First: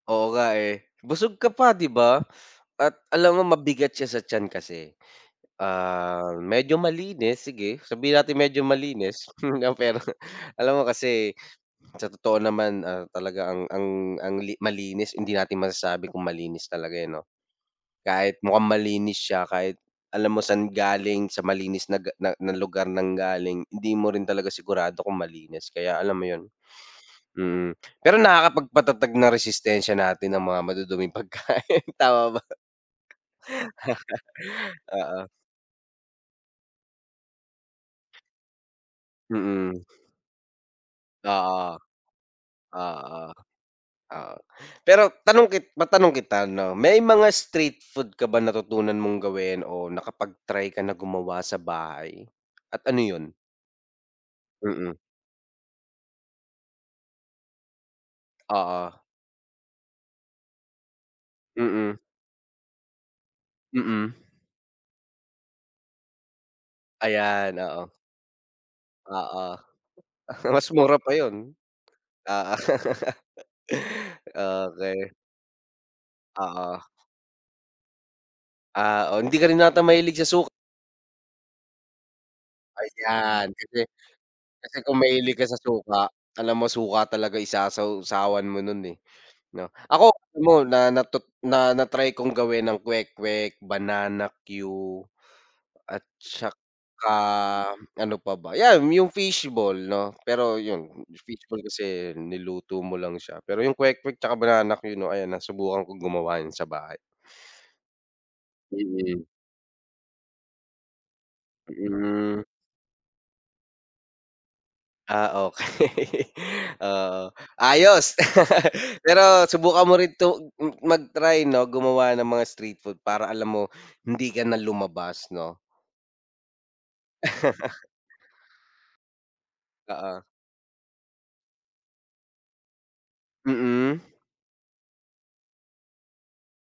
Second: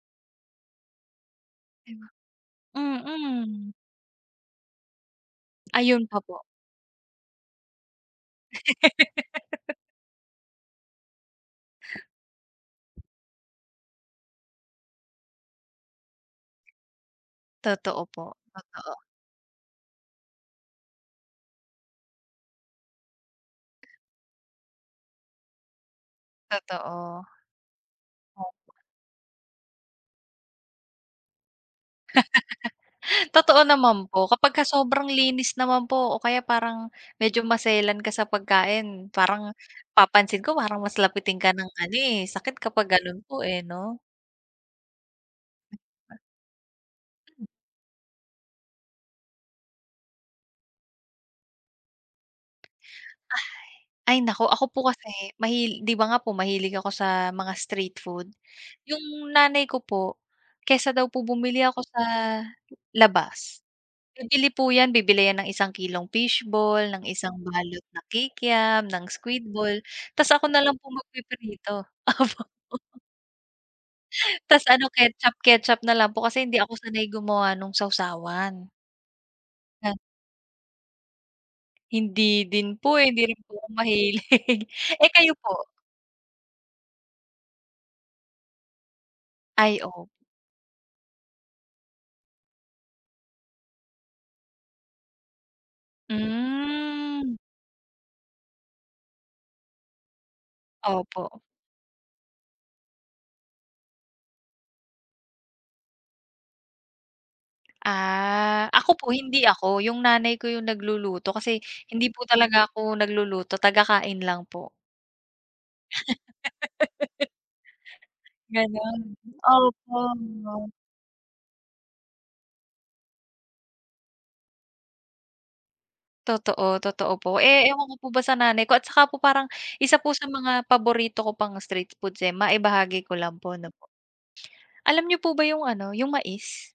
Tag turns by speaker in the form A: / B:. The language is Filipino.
A: Oo nga, eh. Busog ka pa di ba? At alam mo
B: Mm.
A: mabigat siya sa tiyan kasi.
B: Ayun pa
A: Ah,
B: po.
A: medyo malinis sige sabihin natin medyo malinis pero alam mo kasi sa totoo naman, ah, talaga ang ang ang li malinis hindi natin masasabi kung malinis talaga yan no?
B: Totoo po,
A: Kahit mukhang
B: totoo.
A: malinis siya kahit alam mo san galing sa malinis na ga na na lugar nanggaling hindi mo rin talaga sigurado kung malinis kaya alam mo yun?
B: Totoo.
A: Mm pero
B: Opo.
A: nakakapag-patatag ng resistensya natin ang mga maduduming pagkain tama ba?
B: Totoo naman po. Kapagka-sobrang
A: Oo.
B: linis naman po o kaya parang medyo maselan ka sa pagkain parang
A: Mm.
B: napapansin ko parang mas lapitin ka ng
A: Oo.
B: ano, eh, sakit kapag ganon
A: Oo.
B: po, eh, no?
A: Oo. Pero tanong kit matanong kita no, may mga street food ka ba natutunan mong gawin o nakapag-try ka na gumawa sa bahay? At ano yun?
B: Ay naku ako po
A: Mm.
B: kasi mahil di ba nga po mahilig ako sa mga street food,
A: Oo.
B: yung nanay ko po, kaysa daw po bumili ako
A: Mm.
B: sa labas,
A: Mm.
B: bibili po yan, bibili yan ng 1 kilong fish ball ng 1
A: Ayan,
B: balot
A: oo.
B: na kikam, ng squid
A: Oo.
B: ball, tapos ako
A: Mas
B: nalang po
A: mura pa yun.
B: mag-piprito. Opo.
A: Oo.
B: Tapos ano
A: Okey.
B: ketchup-ketchup na lang po kasi hindi ako
A: Oo.
B: sanay gumawa nung sawsawan.
A: Ah, o hindi ka rin yata
B: Na
A: mahilig sa suk
B: Hindi din po, eh, hindi rin
A: Ayan
B: po ako
A: kasi
B: mahilig.
A: kasi kung
B: Eh, kayo
A: mahilig ka sa
B: po?
A: suka, alam mo suka talaga isasaw-sawan mo nun eh no?
B: Ay o
A: Ako alam mo na na tut na na-try kong gawin ang kwek-kwek, banana que, at saka
B: Hmm.
A: ano pa ba, yan yung fish ball no, pero yun,
B: Opo.
A: fish ball kasi niluto mo lang siya pero yung kwek-kwek saka banana que no ayan nasubukan ko gumawa niyan sa bahay.
B: Ah, ako po
A: Mm.
B: hindi ako, yung nanay ko yung nagluluto kasi hindi po
A: Mm.
B: talaga ako nagluluto, taga-kain lang po.
A: Ah, okey. Oo. Ayos
B: Ganun.
A: pero subukan mo
B: Opo.
A: rin tong m
B: [unintelligible]
A: mag-try no gumawa ng mga street food para alam mo, hindi ka na lumabas no?
B: Totoo totoo po. Eh, ewan ko po ba sa nanay ko at saka po parang isa po
A: Oo.
B: sa mga paborito ko pang street foods, eh, maibahagi ko lang po no po?
A: Mm.
B: Alam niyo po ba yung ano, yung mais?